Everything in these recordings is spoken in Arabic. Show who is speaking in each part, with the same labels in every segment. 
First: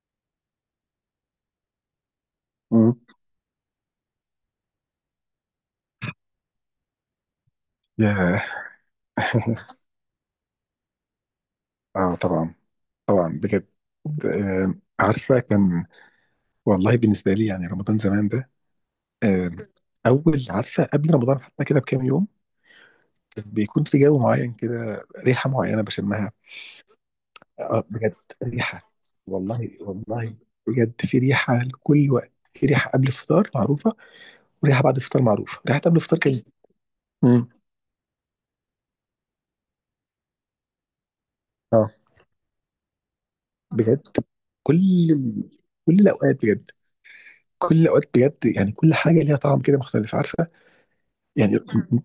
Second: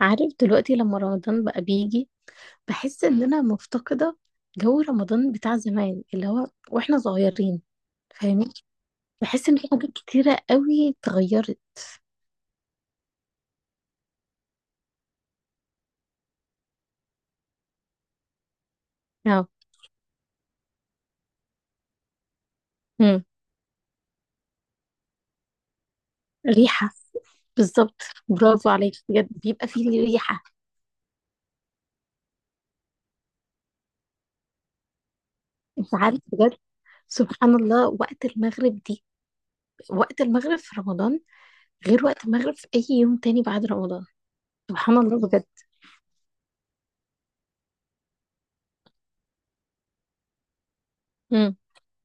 Speaker 1: عارف دلوقتي لما رمضان بقى بيجي،
Speaker 2: مم.
Speaker 1: بحس ان انا مفتقدة جو رمضان بتاع زمان اللي هو واحنا صغيرين.
Speaker 2: ياه.
Speaker 1: فاهمين؟ بحس ان في حاجات كتيرة قوي اتغيرت.
Speaker 2: اه طبعا. طبعا بجد. آه. عارفه، كان. والله، بالنسبه لي يعني رمضان زمان ده.
Speaker 1: اه.
Speaker 2: آه. اول، عارفه، قبل رمضان حتى كده بكام يوم
Speaker 1: امم
Speaker 2: كان بيكون في جو معين كده، ريحه معينه بشمها.
Speaker 1: ريحة،
Speaker 2: آه،
Speaker 1: بالظبط.
Speaker 2: بجد.
Speaker 1: برافو
Speaker 2: ريحه.
Speaker 1: عليك، بجد بيبقى
Speaker 2: والله
Speaker 1: فيه
Speaker 2: والله،
Speaker 1: ريحة.
Speaker 2: بجد في ريحه لكل وقت، في ريحه قبل الفطار معروفه وريحه بعد الفطار معروفه، ريحه
Speaker 1: انت
Speaker 2: قبل الفطار
Speaker 1: عارف؟
Speaker 2: كانت.
Speaker 1: بجد
Speaker 2: مم.
Speaker 1: سبحان الله وقت المغرب دي، وقت المغرب في رمضان
Speaker 2: اه
Speaker 1: غير وقت المغرب في اي يوم تاني بعد رمضان.
Speaker 2: بجد. كل
Speaker 1: سبحان الله بجد.
Speaker 2: كل الاوقات بجد، كل الاوقات بجد، يعني كل حاجه ليها طعم كده مختلف، عارفه؟
Speaker 1: امم.
Speaker 2: يعني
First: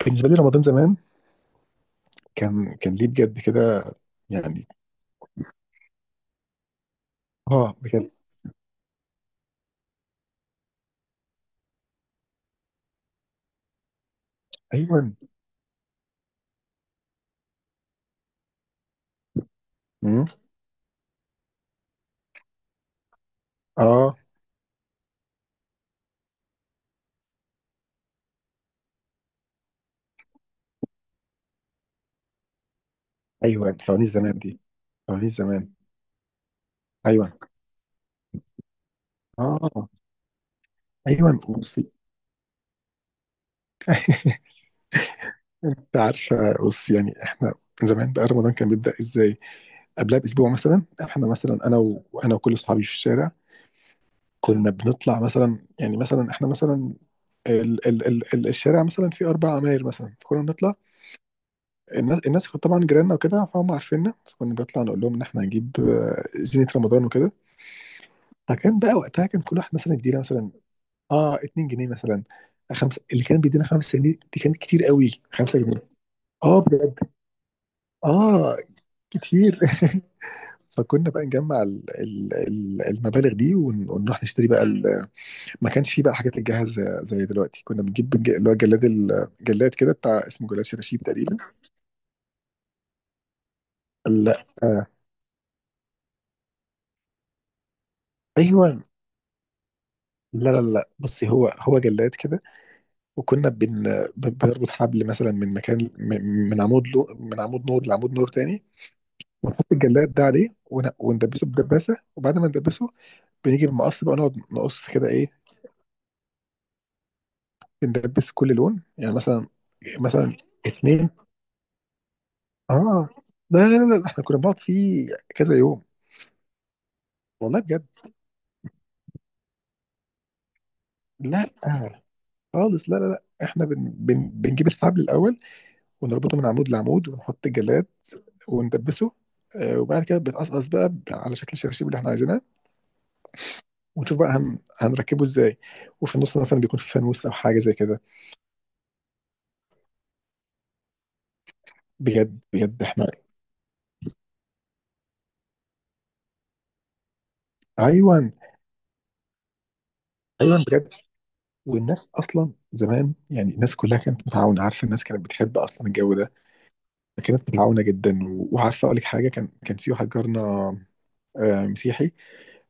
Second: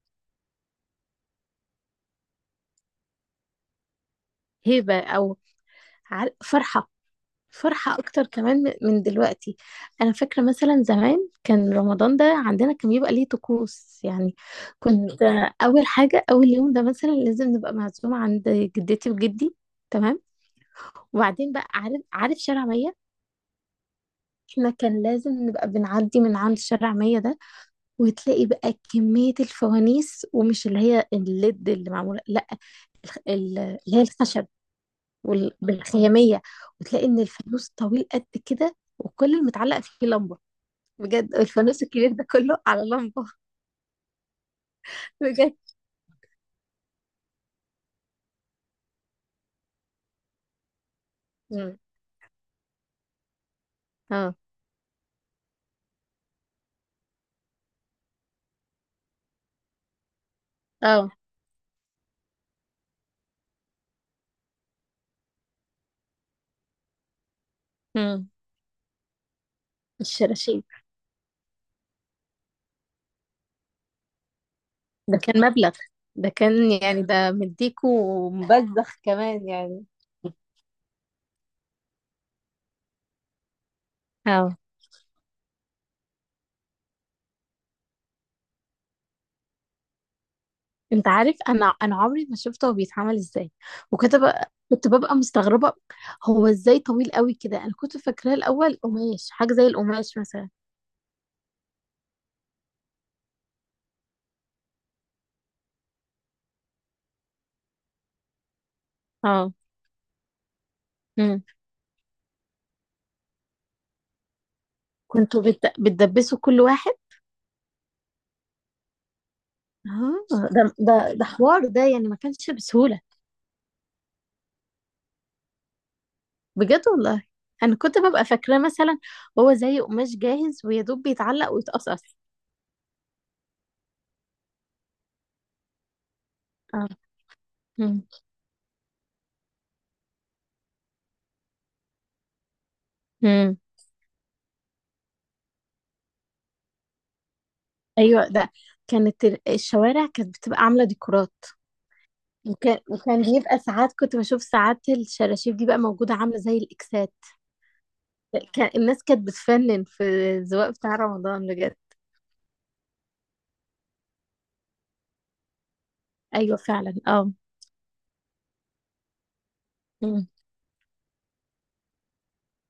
Speaker 2: بالنسبه لي رمضان زمان كان ليه بجد كده، يعني.
Speaker 1: هيبة او عار- فرحة
Speaker 2: اه
Speaker 1: فرحة
Speaker 2: بجد.
Speaker 1: أكتر كمان من دلوقتي. أنا فاكرة مثلا زمان كان رمضان ده عندنا كان بيبقى ليه طقوس يعني.
Speaker 2: ايوه.
Speaker 1: كنت أول حاجة أول يوم ده مثلا لازم نبقى معزومة عند جدتي وجدي، تمام؟
Speaker 2: مم.
Speaker 1: وبعدين بقى عارف شارع مية،
Speaker 2: اه.
Speaker 1: احنا كان لازم نبقى بنعدي من عند شارع مية ده. وتلاقي بقى كمية الفوانيس ومش اللي هي الليد اللي معمولة، لا،
Speaker 2: ايوه،
Speaker 1: اللي هي
Speaker 2: فوانيس زمان
Speaker 1: الخشب
Speaker 2: دي، فوانيس زمان.
Speaker 1: بالخيامية. وتلاقي إن
Speaker 2: ايوه.
Speaker 1: الفانوس طويل قد كده وكل المتعلق
Speaker 2: اه.
Speaker 1: فيه لمبة. بجد
Speaker 2: ايوه
Speaker 1: الفانوس
Speaker 2: بصي.
Speaker 1: الكبير ده كله على لمبة. بجد.
Speaker 2: انت عارفه، بصي يعني احنا زمان بقى رمضان كان بيبدا ازاي؟ قبلها باسبوع مثلا، احنا مثلا،
Speaker 1: مم.
Speaker 2: انا وكل اصحابي في الشارع
Speaker 1: اه.
Speaker 2: كنا بنطلع مثلا، يعني مثلا احنا مثلا الشارع مثلا فيه 4 عماير مثلا، فكنا بنطلع.
Speaker 1: اه.
Speaker 2: الناس كانت طبعا جيراننا وكده، فهم عارفيننا، فكنا بنطلع نقول لهم ان احنا هنجيب زينة رمضان وكده.
Speaker 1: مم.
Speaker 2: فكان بقى وقتها كان كل واحد مثلا يدينا مثلا
Speaker 1: الشراشيب.
Speaker 2: اه 2 جنيه مثلا، 5، اللي كان بيدينا 5 جنيه دي كانت كتير قوي،
Speaker 1: ده كان
Speaker 2: 5
Speaker 1: مبلغ،
Speaker 2: جنيه
Speaker 1: ده
Speaker 2: اه
Speaker 1: كان
Speaker 2: بجد،
Speaker 1: يعني ده مديكو
Speaker 2: اه،
Speaker 1: مبذخ كمان
Speaker 2: كتير.
Speaker 1: يعني.
Speaker 2: فكنا بقى نجمع ال ال ال المبالغ دي ونروح نشتري
Speaker 1: اه.
Speaker 2: بقى ال-. ما كانش فيه بقى حاجات الجاهز زي دلوقتي، كنا بنجيب اللي هو الجلاد كده بتاع، اسمه جلاد شراشيب
Speaker 1: انت عارف؟
Speaker 2: تقريبا.
Speaker 1: انا عمري ما شفته هو بيتعمل ازاي. وكنت
Speaker 2: لا
Speaker 1: بقى
Speaker 2: آه.
Speaker 1: كنت ببقى مستغربة. هو ازاي طويل قوي كده؟ انا كنت فاكراه
Speaker 2: ايوه،
Speaker 1: الاول قماش، حاجة زي القماش مثلا.
Speaker 2: لا بصي، هو جلاد كده. وكنا بنربط حبل مثلا من مكان، من من عمود، لو من عمود نور لعمود نور تاني،
Speaker 1: اه.
Speaker 2: ونحط الجلاد ده عليه
Speaker 1: مم.
Speaker 2: وندبسه بدباسه، وبعد ما ندبسه بنيجي بمقص بقى نقعد نقص كده ايه.
Speaker 1: كنتوا بتدبسوا كل واحد؟
Speaker 2: بندبس كل لون، يعني مثلا، مثلا
Speaker 1: اه. ده ده
Speaker 2: 2.
Speaker 1: ده حوار ده يعني ما كانش بسهولة.
Speaker 2: اه. لا لا لا لا، احنا كنا بنقعد فيه كذا يوم.
Speaker 1: بجد والله.
Speaker 2: والله
Speaker 1: انا
Speaker 2: بجد.
Speaker 1: كنت ببقى فاكراه مثلا هو زي قماش جاهز ويا دوب
Speaker 2: لا
Speaker 1: بيتعلق
Speaker 2: آه،
Speaker 1: ويتقصقص.
Speaker 2: خالص، لا لا لا، احنا بن بن بنجيب الحبل الاول ونربطه من عمود
Speaker 1: اه.
Speaker 2: لعمود ونحط الجلاد
Speaker 1: مم.
Speaker 2: وندبسه. آه، وبعد كده بيتقصقص بقى على شكل الشراشيب اللي احنا عايزينها،
Speaker 1: مم.
Speaker 2: ونشوف بقى هنركبه ازاي. وفي النص مثلا بيكون في فانوس او حاجه زي كده.
Speaker 1: ايوه ده. كانت الشوارع كانت بتبقى عامله ديكورات.
Speaker 2: بجد
Speaker 1: وكان
Speaker 2: بجد احنا.
Speaker 1: وكان بيبقى ساعات كنت بشوف ساعات الشراشيب دي بقى موجوده عامله زي الاكسات.
Speaker 2: ايوه.
Speaker 1: كان الناس كانت بتفنن في
Speaker 2: ايوه
Speaker 1: الزواق
Speaker 2: بجد.
Speaker 1: بتاع رمضان، بجد.
Speaker 2: والناس اصلا زمان، يعني الناس كلها كانت متعاونه، عارفه؟ الناس كانت بتحب اصلا الجو ده،
Speaker 1: ايوه فعلا، اه.
Speaker 2: كانت متعاونه جدا وعارفه اقول لك حاجه، كان في واحد
Speaker 1: مم.
Speaker 2: جارنا آه، مسيحي.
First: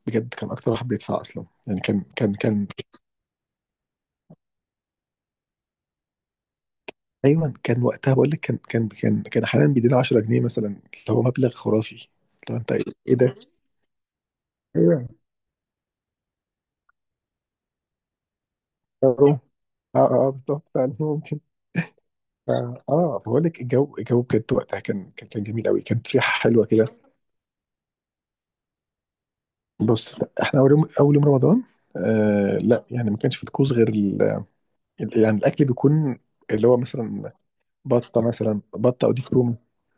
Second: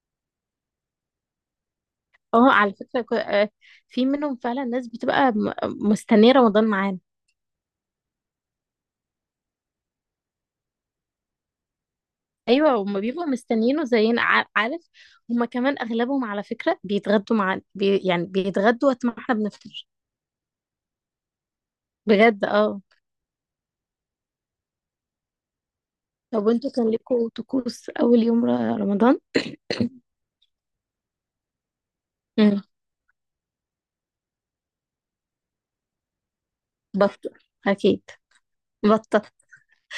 Speaker 2: بجد كان اكتر واحد بيدفع اصلا، يعني
Speaker 1: اه،
Speaker 2: كان.
Speaker 1: على فكره في منهم فعلا ناس بتبقى مستنيه رمضان معانا.
Speaker 2: ايوه كان وقتها، بقول لك، كان احيانا بيدينا 10 جنيه مثلا، اللي هو مبلغ خرافي. لو انت
Speaker 1: ايوه
Speaker 2: ايه.
Speaker 1: هما
Speaker 2: إيه
Speaker 1: بيبقوا
Speaker 2: ده؟
Speaker 1: مستنيينه زينا، عارف؟
Speaker 2: ايوه.
Speaker 1: هما كمان اغلبهم على فكره بيتغدوا مع بي، يعني بيتغدوا وقت ما احنا
Speaker 2: اه
Speaker 1: بنفطر.
Speaker 2: اه. آه، بالظبط فعلا ممكن.
Speaker 1: بجد
Speaker 2: ف-
Speaker 1: اه.
Speaker 2: اه بقول لك، الجو بجد وقتها كان جميل قوي، كانت ريحه
Speaker 1: طب
Speaker 2: حلوه
Speaker 1: وانتوا
Speaker 2: كده.
Speaker 1: كان لكم طقوس اول يوم رمضان؟
Speaker 2: بص احنا اول يوم، اول يوم رمضان، آه
Speaker 1: امم.
Speaker 2: لا، يعني ما كانش في طقوس غير يعني الاكل بيكون اللي هو
Speaker 1: بط
Speaker 2: مثلا
Speaker 1: اكيد
Speaker 2: بطه مثلا، بطه او
Speaker 1: بطه،
Speaker 2: ديك رومي.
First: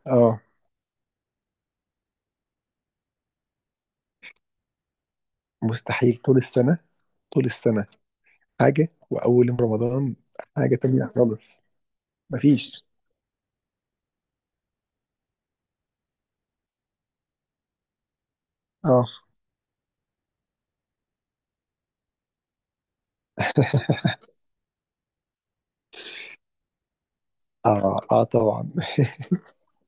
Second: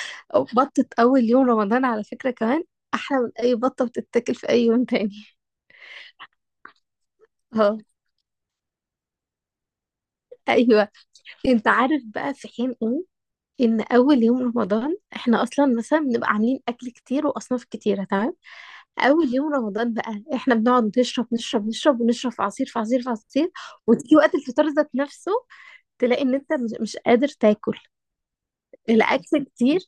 Speaker 2: اه.
Speaker 1: أو بطه اول يوم رمضان على فكره كمان احلى من اي بطه بتتاكل في اي يوم تاني.
Speaker 2: مستحيل، طول السنه، طول
Speaker 1: اه.
Speaker 2: السنه حاجه، واول يوم رمضان حاجه
Speaker 1: ايوه.
Speaker 2: تانية خالص.
Speaker 1: انت عارف بقى في حين
Speaker 2: مفيش.
Speaker 1: ايه؟ ان اول يوم رمضان احنا اصلا مثلا بنبقى عاملين اكل كتير واصناف كتيره، تمام.
Speaker 2: اه.
Speaker 1: اول يوم رمضان بقى احنا بنقعد نشرب نشرب نشرب ونشرب، في عصير في عصير في عصير، وتيجي وقت الفطار ذات نفسه تلاقي ان انت مش قادر تاكل،
Speaker 2: اه، اه طبعا.
Speaker 1: الاكل كتير.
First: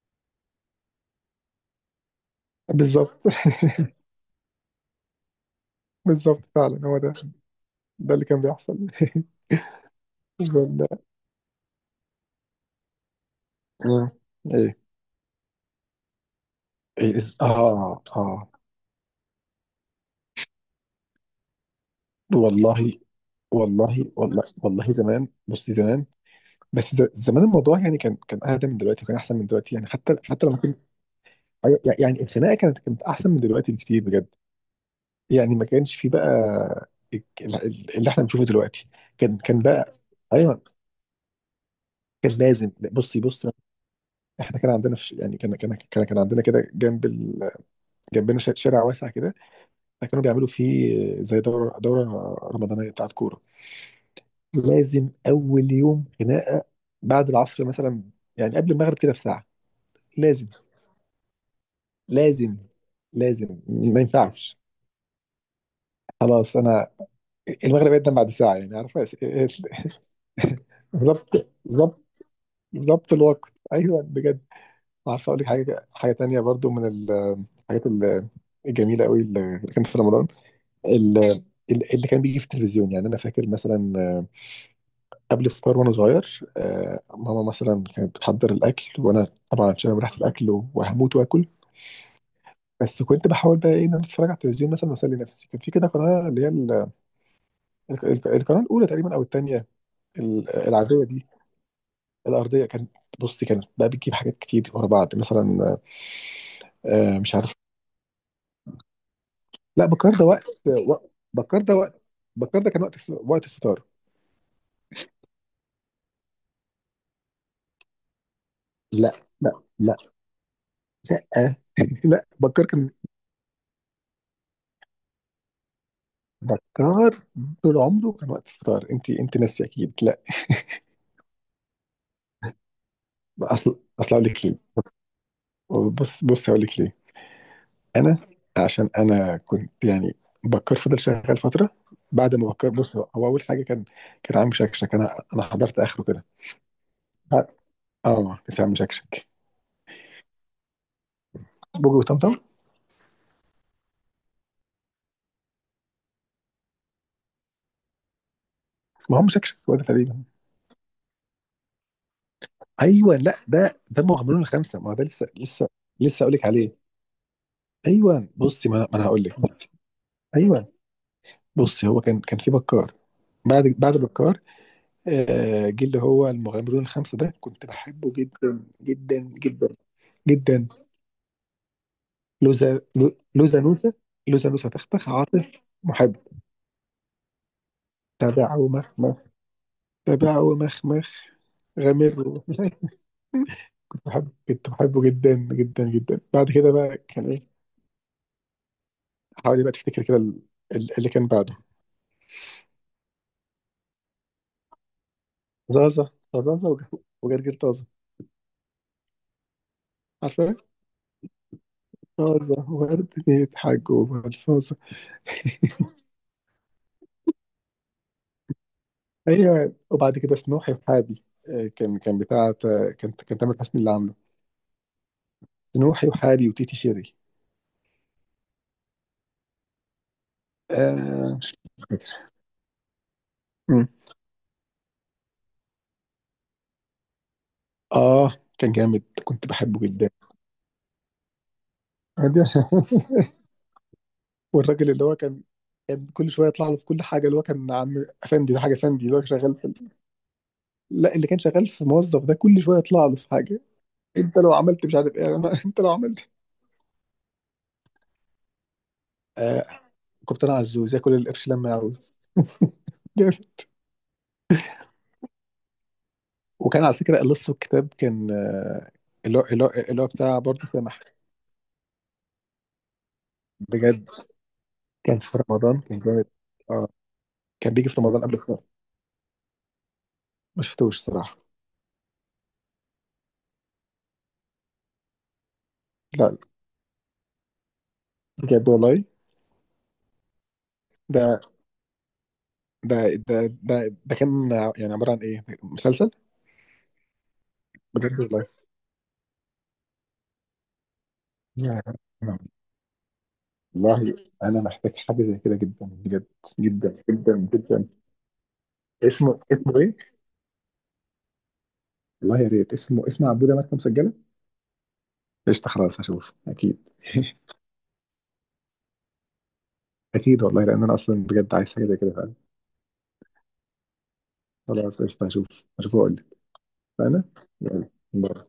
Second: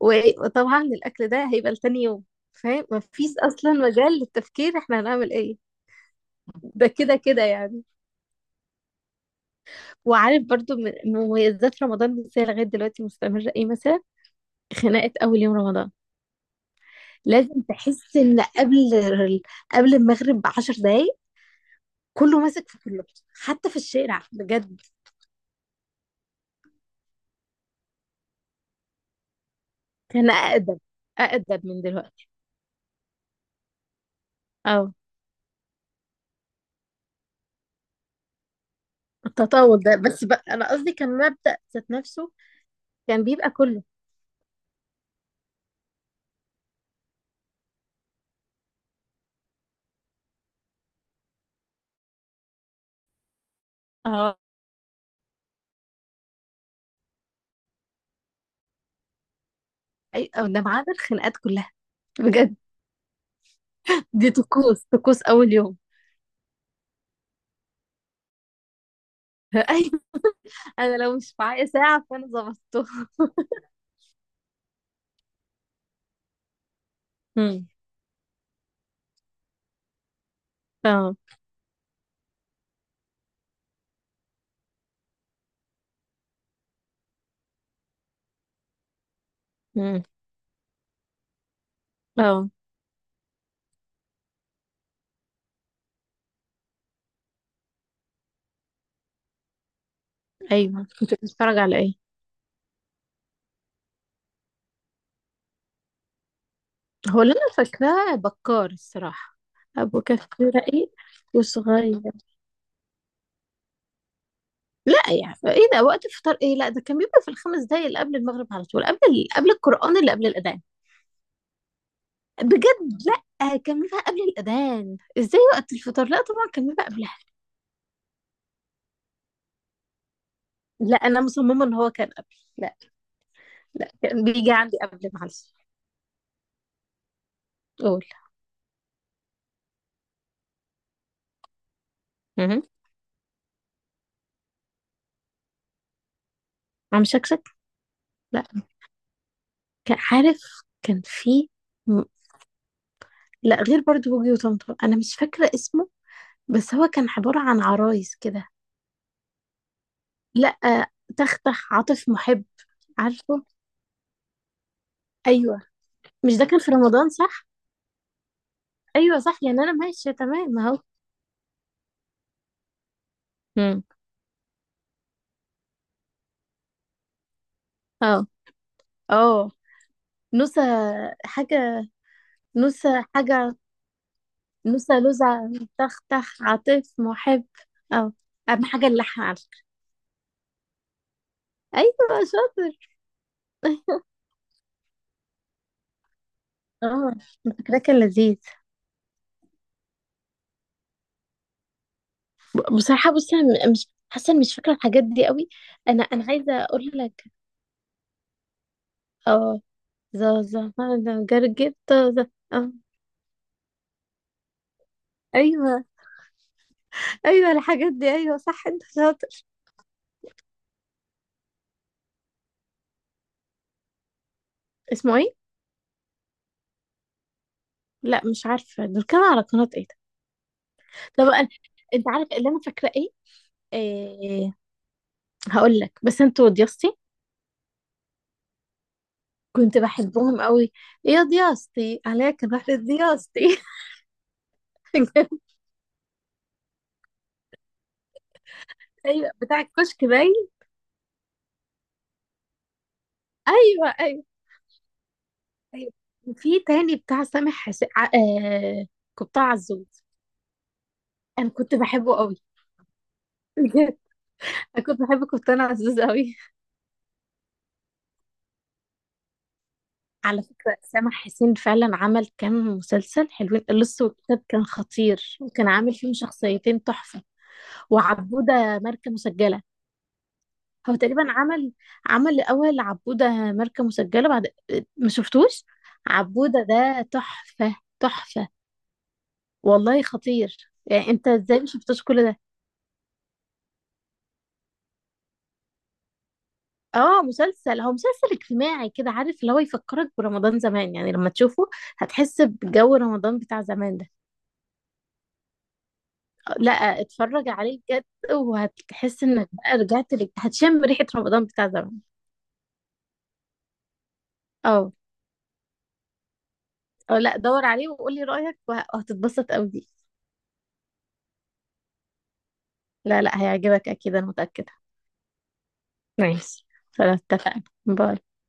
Speaker 1: وطبعا الاكل ده هيبقى لتاني يوم، فاهم؟
Speaker 2: بالظبط.
Speaker 1: مفيش اصلا مجال للتفكير احنا هنعمل ايه.
Speaker 2: بالظبط فعلا،
Speaker 1: ده
Speaker 2: هو ده،
Speaker 1: كده كده يعني.
Speaker 2: ده اللي كان بيحصل.
Speaker 1: وعارف برضو من
Speaker 2: بال-
Speaker 1: من مميزات رمضان ازاي لغايه دلوقتي مستمره ايه مثلا؟
Speaker 2: مم. ايه.
Speaker 1: خناقه اول يوم رمضان.
Speaker 2: إيه،
Speaker 1: لازم
Speaker 2: اه
Speaker 1: تحس ان
Speaker 2: اه.
Speaker 1: قبل المغرب ب 10 دقايق كله ماسك في
Speaker 2: والله
Speaker 1: كله، حتى في
Speaker 2: والله
Speaker 1: الشارع
Speaker 2: والله
Speaker 1: بجد.
Speaker 2: والله. زمان بصي، زمان، بس ده زمان الموضوع يعني كان اهدى من دلوقتي، وكان احسن من دلوقتي. يعني حتى،
Speaker 1: كان
Speaker 2: حتى لما كنت،
Speaker 1: أقدم، أقدم من
Speaker 2: يعني
Speaker 1: دلوقتي.
Speaker 2: الخناقه كانت احسن من دلوقتي بكتير، بجد.
Speaker 1: اه.
Speaker 2: يعني ما كانش في بقى اللي احنا بنشوفه دلوقتي. كان كان
Speaker 1: التطاول
Speaker 2: بقى.
Speaker 1: ده بس بقى،
Speaker 2: ايوه
Speaker 1: أنا قصدي كان مبدأ ذات نفسه
Speaker 2: كان لازم. بصي
Speaker 1: كان
Speaker 2: بص،
Speaker 1: بيبقى كله.
Speaker 2: احنا كان عندنا في، يعني كان عندنا كده جنب جنبنا شارع واسع كده، فكانوا بيعملوا فيه زي دوره رمضانيه بتاعت كوره.
Speaker 1: اه.
Speaker 2: لازم اول يوم خناقه بعد العصر مثلا، يعني قبل المغرب كده بساعه.
Speaker 1: أي
Speaker 2: لازم
Speaker 1: أو ده ما عدا الخناقات كلها،
Speaker 2: لازم
Speaker 1: بجد.
Speaker 2: لازم، ما
Speaker 1: دي
Speaker 2: ينفعش.
Speaker 1: طقوس، طقوس أول يوم.
Speaker 2: خلاص، انا المغرب يقدم بعد ساعه، يعني عارفه.
Speaker 1: أيوة. أنا لو
Speaker 2: ظبط،
Speaker 1: مش معايا ساعة فأنا ظبطته.
Speaker 2: ظبط الوقت، ايوه بجد. عارفه اقول لك حاجه، حاجه تانيه برضو من
Speaker 1: امم.
Speaker 2: الحاجات ال- الجميله قوي اللي كانت في رمضان،
Speaker 1: اه.
Speaker 2: ال- اللي كان بيجي في التلفزيون. يعني انا فاكر مثلا آه، قبل الفطار وانا صغير، آه، ماما مثلا كانت بتحضر الاكل وانا طبعا شامم
Speaker 1: امم.
Speaker 2: ريحه الاكل وهموت واكل،
Speaker 1: اه.
Speaker 2: بس كنت بحاول بقى ايه ان انا اتفرج على التلفزيون مثلا واسلي نفسي. كان في كده قناه اللي هي القناه الاولى تقريبا او الثانيه،
Speaker 1: ايوه.
Speaker 2: العاديه
Speaker 1: كنت
Speaker 2: دي،
Speaker 1: بتتفرج على ايه؟
Speaker 2: الارضيه، كانت بصي كانت بقى بتجيب حاجات كتير ورا بعض مثلا آه،
Speaker 1: هو اللي
Speaker 2: مش عارف.
Speaker 1: أنا فاكراه بكار، الصراحة.
Speaker 2: لا
Speaker 1: أبو
Speaker 2: بكار ده وقت،
Speaker 1: كفي رقيق
Speaker 2: بكار ده
Speaker 1: وصغير.
Speaker 2: وقت. بكار ده كان وقت، وقت الفطار.
Speaker 1: لا، يعني إيه ده وقت الفطار؟ إيه؟ لا ده كان بيبقى في الخمس دقايق اللي قبل المغرب على طول قبل
Speaker 2: لا
Speaker 1: قبل
Speaker 2: لا لا
Speaker 1: القرآن اللي قبل الأذان.
Speaker 2: لا. لا، بكار كان،
Speaker 1: بجد لا كان بيبقى قبل الأذان، ازاي وقت الفطار؟ لا طبعا كان بيبقى
Speaker 2: بكار
Speaker 1: قبلها.
Speaker 2: طول عمره كان وقت الفطار، انت ناسي اكيد. لا.
Speaker 1: لا أنا مصممة إن هو كان قبل، لا،
Speaker 2: اصل
Speaker 1: لا
Speaker 2: اصل اقول
Speaker 1: كان
Speaker 2: لك
Speaker 1: بيجي
Speaker 2: ليه.
Speaker 1: عندي قبل، معلش.
Speaker 2: بص هقول لك ليه.
Speaker 1: قول.
Speaker 2: انا عشان انا كنت يعني بكر فضل شغال فتره. بعد ما
Speaker 1: مهم.
Speaker 2: بكر، بص، هو اول حاجه كان عم شكشك. انا حضرت اخره كده.
Speaker 1: عم
Speaker 2: اه،
Speaker 1: شكشك.
Speaker 2: آه،
Speaker 1: لا.
Speaker 2: كان في عم شكشك.
Speaker 1: كان عارف. كان في
Speaker 2: بوجي
Speaker 1: م-
Speaker 2: وطمطم.
Speaker 1: لا، غير برضو بوجي وطمطم أنا مش فاكرة اسمه، بس هو كان عبارة عن عرايس كده.
Speaker 2: ما هو عم شكشك هو ده تقريبا.
Speaker 1: لا. تختخ عاطف محب.
Speaker 2: ايوه، لا
Speaker 1: عارفه.
Speaker 2: ده مغامرون الخمسه، ما هو ده لسه،
Speaker 1: أيوه.
Speaker 2: لسه
Speaker 1: مش
Speaker 2: اقول لك
Speaker 1: ده كان في
Speaker 2: عليه.
Speaker 1: رمضان، صح؟
Speaker 2: ايوه بصي، ما انا
Speaker 1: أيوه
Speaker 2: هقول لك.
Speaker 1: صح، يعني أنا ماشية تمام
Speaker 2: ايوه
Speaker 1: أهو.
Speaker 2: بص، هو كان كان في بكار،
Speaker 1: مم.
Speaker 2: بعد بكار آه، جه اللي هو المغامرون الخمسة ده، كنت بحبه
Speaker 1: اه.
Speaker 2: جدا جدا
Speaker 1: اه.
Speaker 2: جدا
Speaker 1: نوسة
Speaker 2: جدا.
Speaker 1: حاجة،
Speaker 2: لوزا،
Speaker 1: نوسة حاجة.
Speaker 2: لوزانوسا. لوزانوسا،
Speaker 1: نوسة
Speaker 2: تختخ،
Speaker 1: لوزة،
Speaker 2: عاطف، محب،
Speaker 1: تختخ عاطف محب. اه. أهم
Speaker 2: تبعه
Speaker 1: حاجة
Speaker 2: مخمخ،
Speaker 1: اللحن على فكرة.
Speaker 2: تبعه مخمخ
Speaker 1: أيوة
Speaker 2: غامر، مش
Speaker 1: شاطر.
Speaker 2: عارف. كنت بحبه، كنت بحبه جدا جدا جدا. بعد كده بقى
Speaker 1: اه،
Speaker 2: كان ايه،
Speaker 1: فكرة كان لذيذ.
Speaker 2: حاولي بقى تفتكر كده اللي كان بعده.
Speaker 1: بصراحة بصي أنا مش حاسة إني مش فاكرة الحاجات دي قوي. أنا
Speaker 2: زازا،
Speaker 1: أنا عايزة أقول لك.
Speaker 2: وجرجير طازة.
Speaker 1: اه.
Speaker 2: عارفة؟
Speaker 1: زازا، أنا جرجيت زازا.
Speaker 2: طازة،
Speaker 1: اه.
Speaker 2: وورد بيضحك جوه الفازة.
Speaker 1: أيوة أيوة الحاجات دي، أيوة صح أنت شاطر.
Speaker 2: ايوه، وبعد كده سنوحي وحابي، آه، كان بتاعة آه، كان تامر حسني اللي عامله.
Speaker 1: اسمه إيه؟
Speaker 2: سنوحي وحابي وتيتي شيري.
Speaker 1: لا مش عارفة دول كانوا على قناة إيه ده؟ طب
Speaker 2: آه،
Speaker 1: أنا،
Speaker 2: مش
Speaker 1: أنت عارف
Speaker 2: فاكر.
Speaker 1: اللي أنا فاكرة إيه؟
Speaker 2: مم.
Speaker 1: إيه؟ هقول لك بس أنت وضيستي.
Speaker 2: اه، كان جامد، كنت
Speaker 1: كنت
Speaker 2: بحبه جدا.
Speaker 1: بحبهم قوي. يا ضياستي
Speaker 2: آه، ده-.
Speaker 1: عليك بحر ضياستي.
Speaker 2: والراجل اللي هو كان، كان كل شويه يطلع له في كل حاجه، اللي هو كان عم افندي ده، حاجه افندي، اللي هو
Speaker 1: ايوه،
Speaker 2: شغال
Speaker 1: بتاع
Speaker 2: في.
Speaker 1: الكشك باين.
Speaker 2: لا، اللي كان شغال في موظف ده كل شويه يطلع له في حاجه.
Speaker 1: ايوه ايوه
Speaker 2: انت لو عملت مش عارف ايه، انت لو
Speaker 1: ايوه.
Speaker 2: عملت.
Speaker 1: وفي تاني بتاع سامح كابتن
Speaker 2: آه.
Speaker 1: عزوز.
Speaker 2: كنت انا، عزوز ياكل القرش
Speaker 1: انا
Speaker 2: لما
Speaker 1: كنت
Speaker 2: يعوز.
Speaker 1: بحبه قوي، بجد. انا كنت بحب كابتن عزوز قوي.
Speaker 2: وكان على فكرة لسه الكتاب كان آه، اللي هو بتاع
Speaker 1: على
Speaker 2: برضه
Speaker 1: فكره
Speaker 2: سامح.
Speaker 1: سامح حسين فعلا عمل كام مسلسل حلوين. اللص
Speaker 2: بجد
Speaker 1: والكتاب كان
Speaker 2: كان في
Speaker 1: خطير، وكان
Speaker 2: رمضان،
Speaker 1: عامل
Speaker 2: كان
Speaker 1: فيهم
Speaker 2: جامد.
Speaker 1: شخصيتين
Speaker 2: اه،
Speaker 1: تحفه.
Speaker 2: كان بيجي في رمضان قبل كده.
Speaker 1: وعبوده ماركه مسجله.
Speaker 2: ما
Speaker 1: هو
Speaker 2: شفتوش
Speaker 1: تقريبا
Speaker 2: صراحة.
Speaker 1: عمل، عمل الأول عبودة ماركة مسجلة بعد. ما شفتوش.
Speaker 2: لا.
Speaker 1: عبودة ده تحفة، تحفة.
Speaker 2: بجد والله.
Speaker 1: والله خطير، يعني انت
Speaker 2: ده
Speaker 1: ازاي ما شفتوش كل ده؟
Speaker 2: ده ده كان يعني عبارة عن ايه، مسلسل.
Speaker 1: اه مسلسل، هو
Speaker 2: بجد
Speaker 1: مسلسل
Speaker 2: والله.
Speaker 1: اجتماعي كده، عارف اللي هو يفكرك برمضان زمان يعني لما تشوفه.
Speaker 2: يا-. رب،
Speaker 1: هتحس بجو رمضان بتاع زمان ده.
Speaker 2: والله انا محتاج حاجة زي كده جدا، بجد،
Speaker 1: لا.
Speaker 2: جدا جدا
Speaker 1: اتفرج عليه
Speaker 2: جدا.
Speaker 1: بجد، وهتحس
Speaker 2: اسمه،
Speaker 1: انك
Speaker 2: اسمه
Speaker 1: بقى
Speaker 2: ايه؟
Speaker 1: رجعت لك، هتشم ريحة رمضان بتاع زمان.
Speaker 2: والله يا ريت. اسمه، اسمه عبودة ماتت مسجلة.
Speaker 1: اه.
Speaker 2: قشطة، خلاص هشوف اكيد.
Speaker 1: اه. لا دور عليه وقولي رأيك، وهتتبسط قوي دي.
Speaker 2: اكيد والله، لان انا اصلا بجد عايز حاجة زي كده.
Speaker 1: لا لا، هيعجبك اكيد، انا متأكدة.
Speaker 2: خلاص قشطة هشوف واقول لك.
Speaker 1: ماشي. خلاص
Speaker 2: انا.
Speaker 1: اتفقنا،
Speaker 2: يلا،
Speaker 1: باي.
Speaker 2: باي.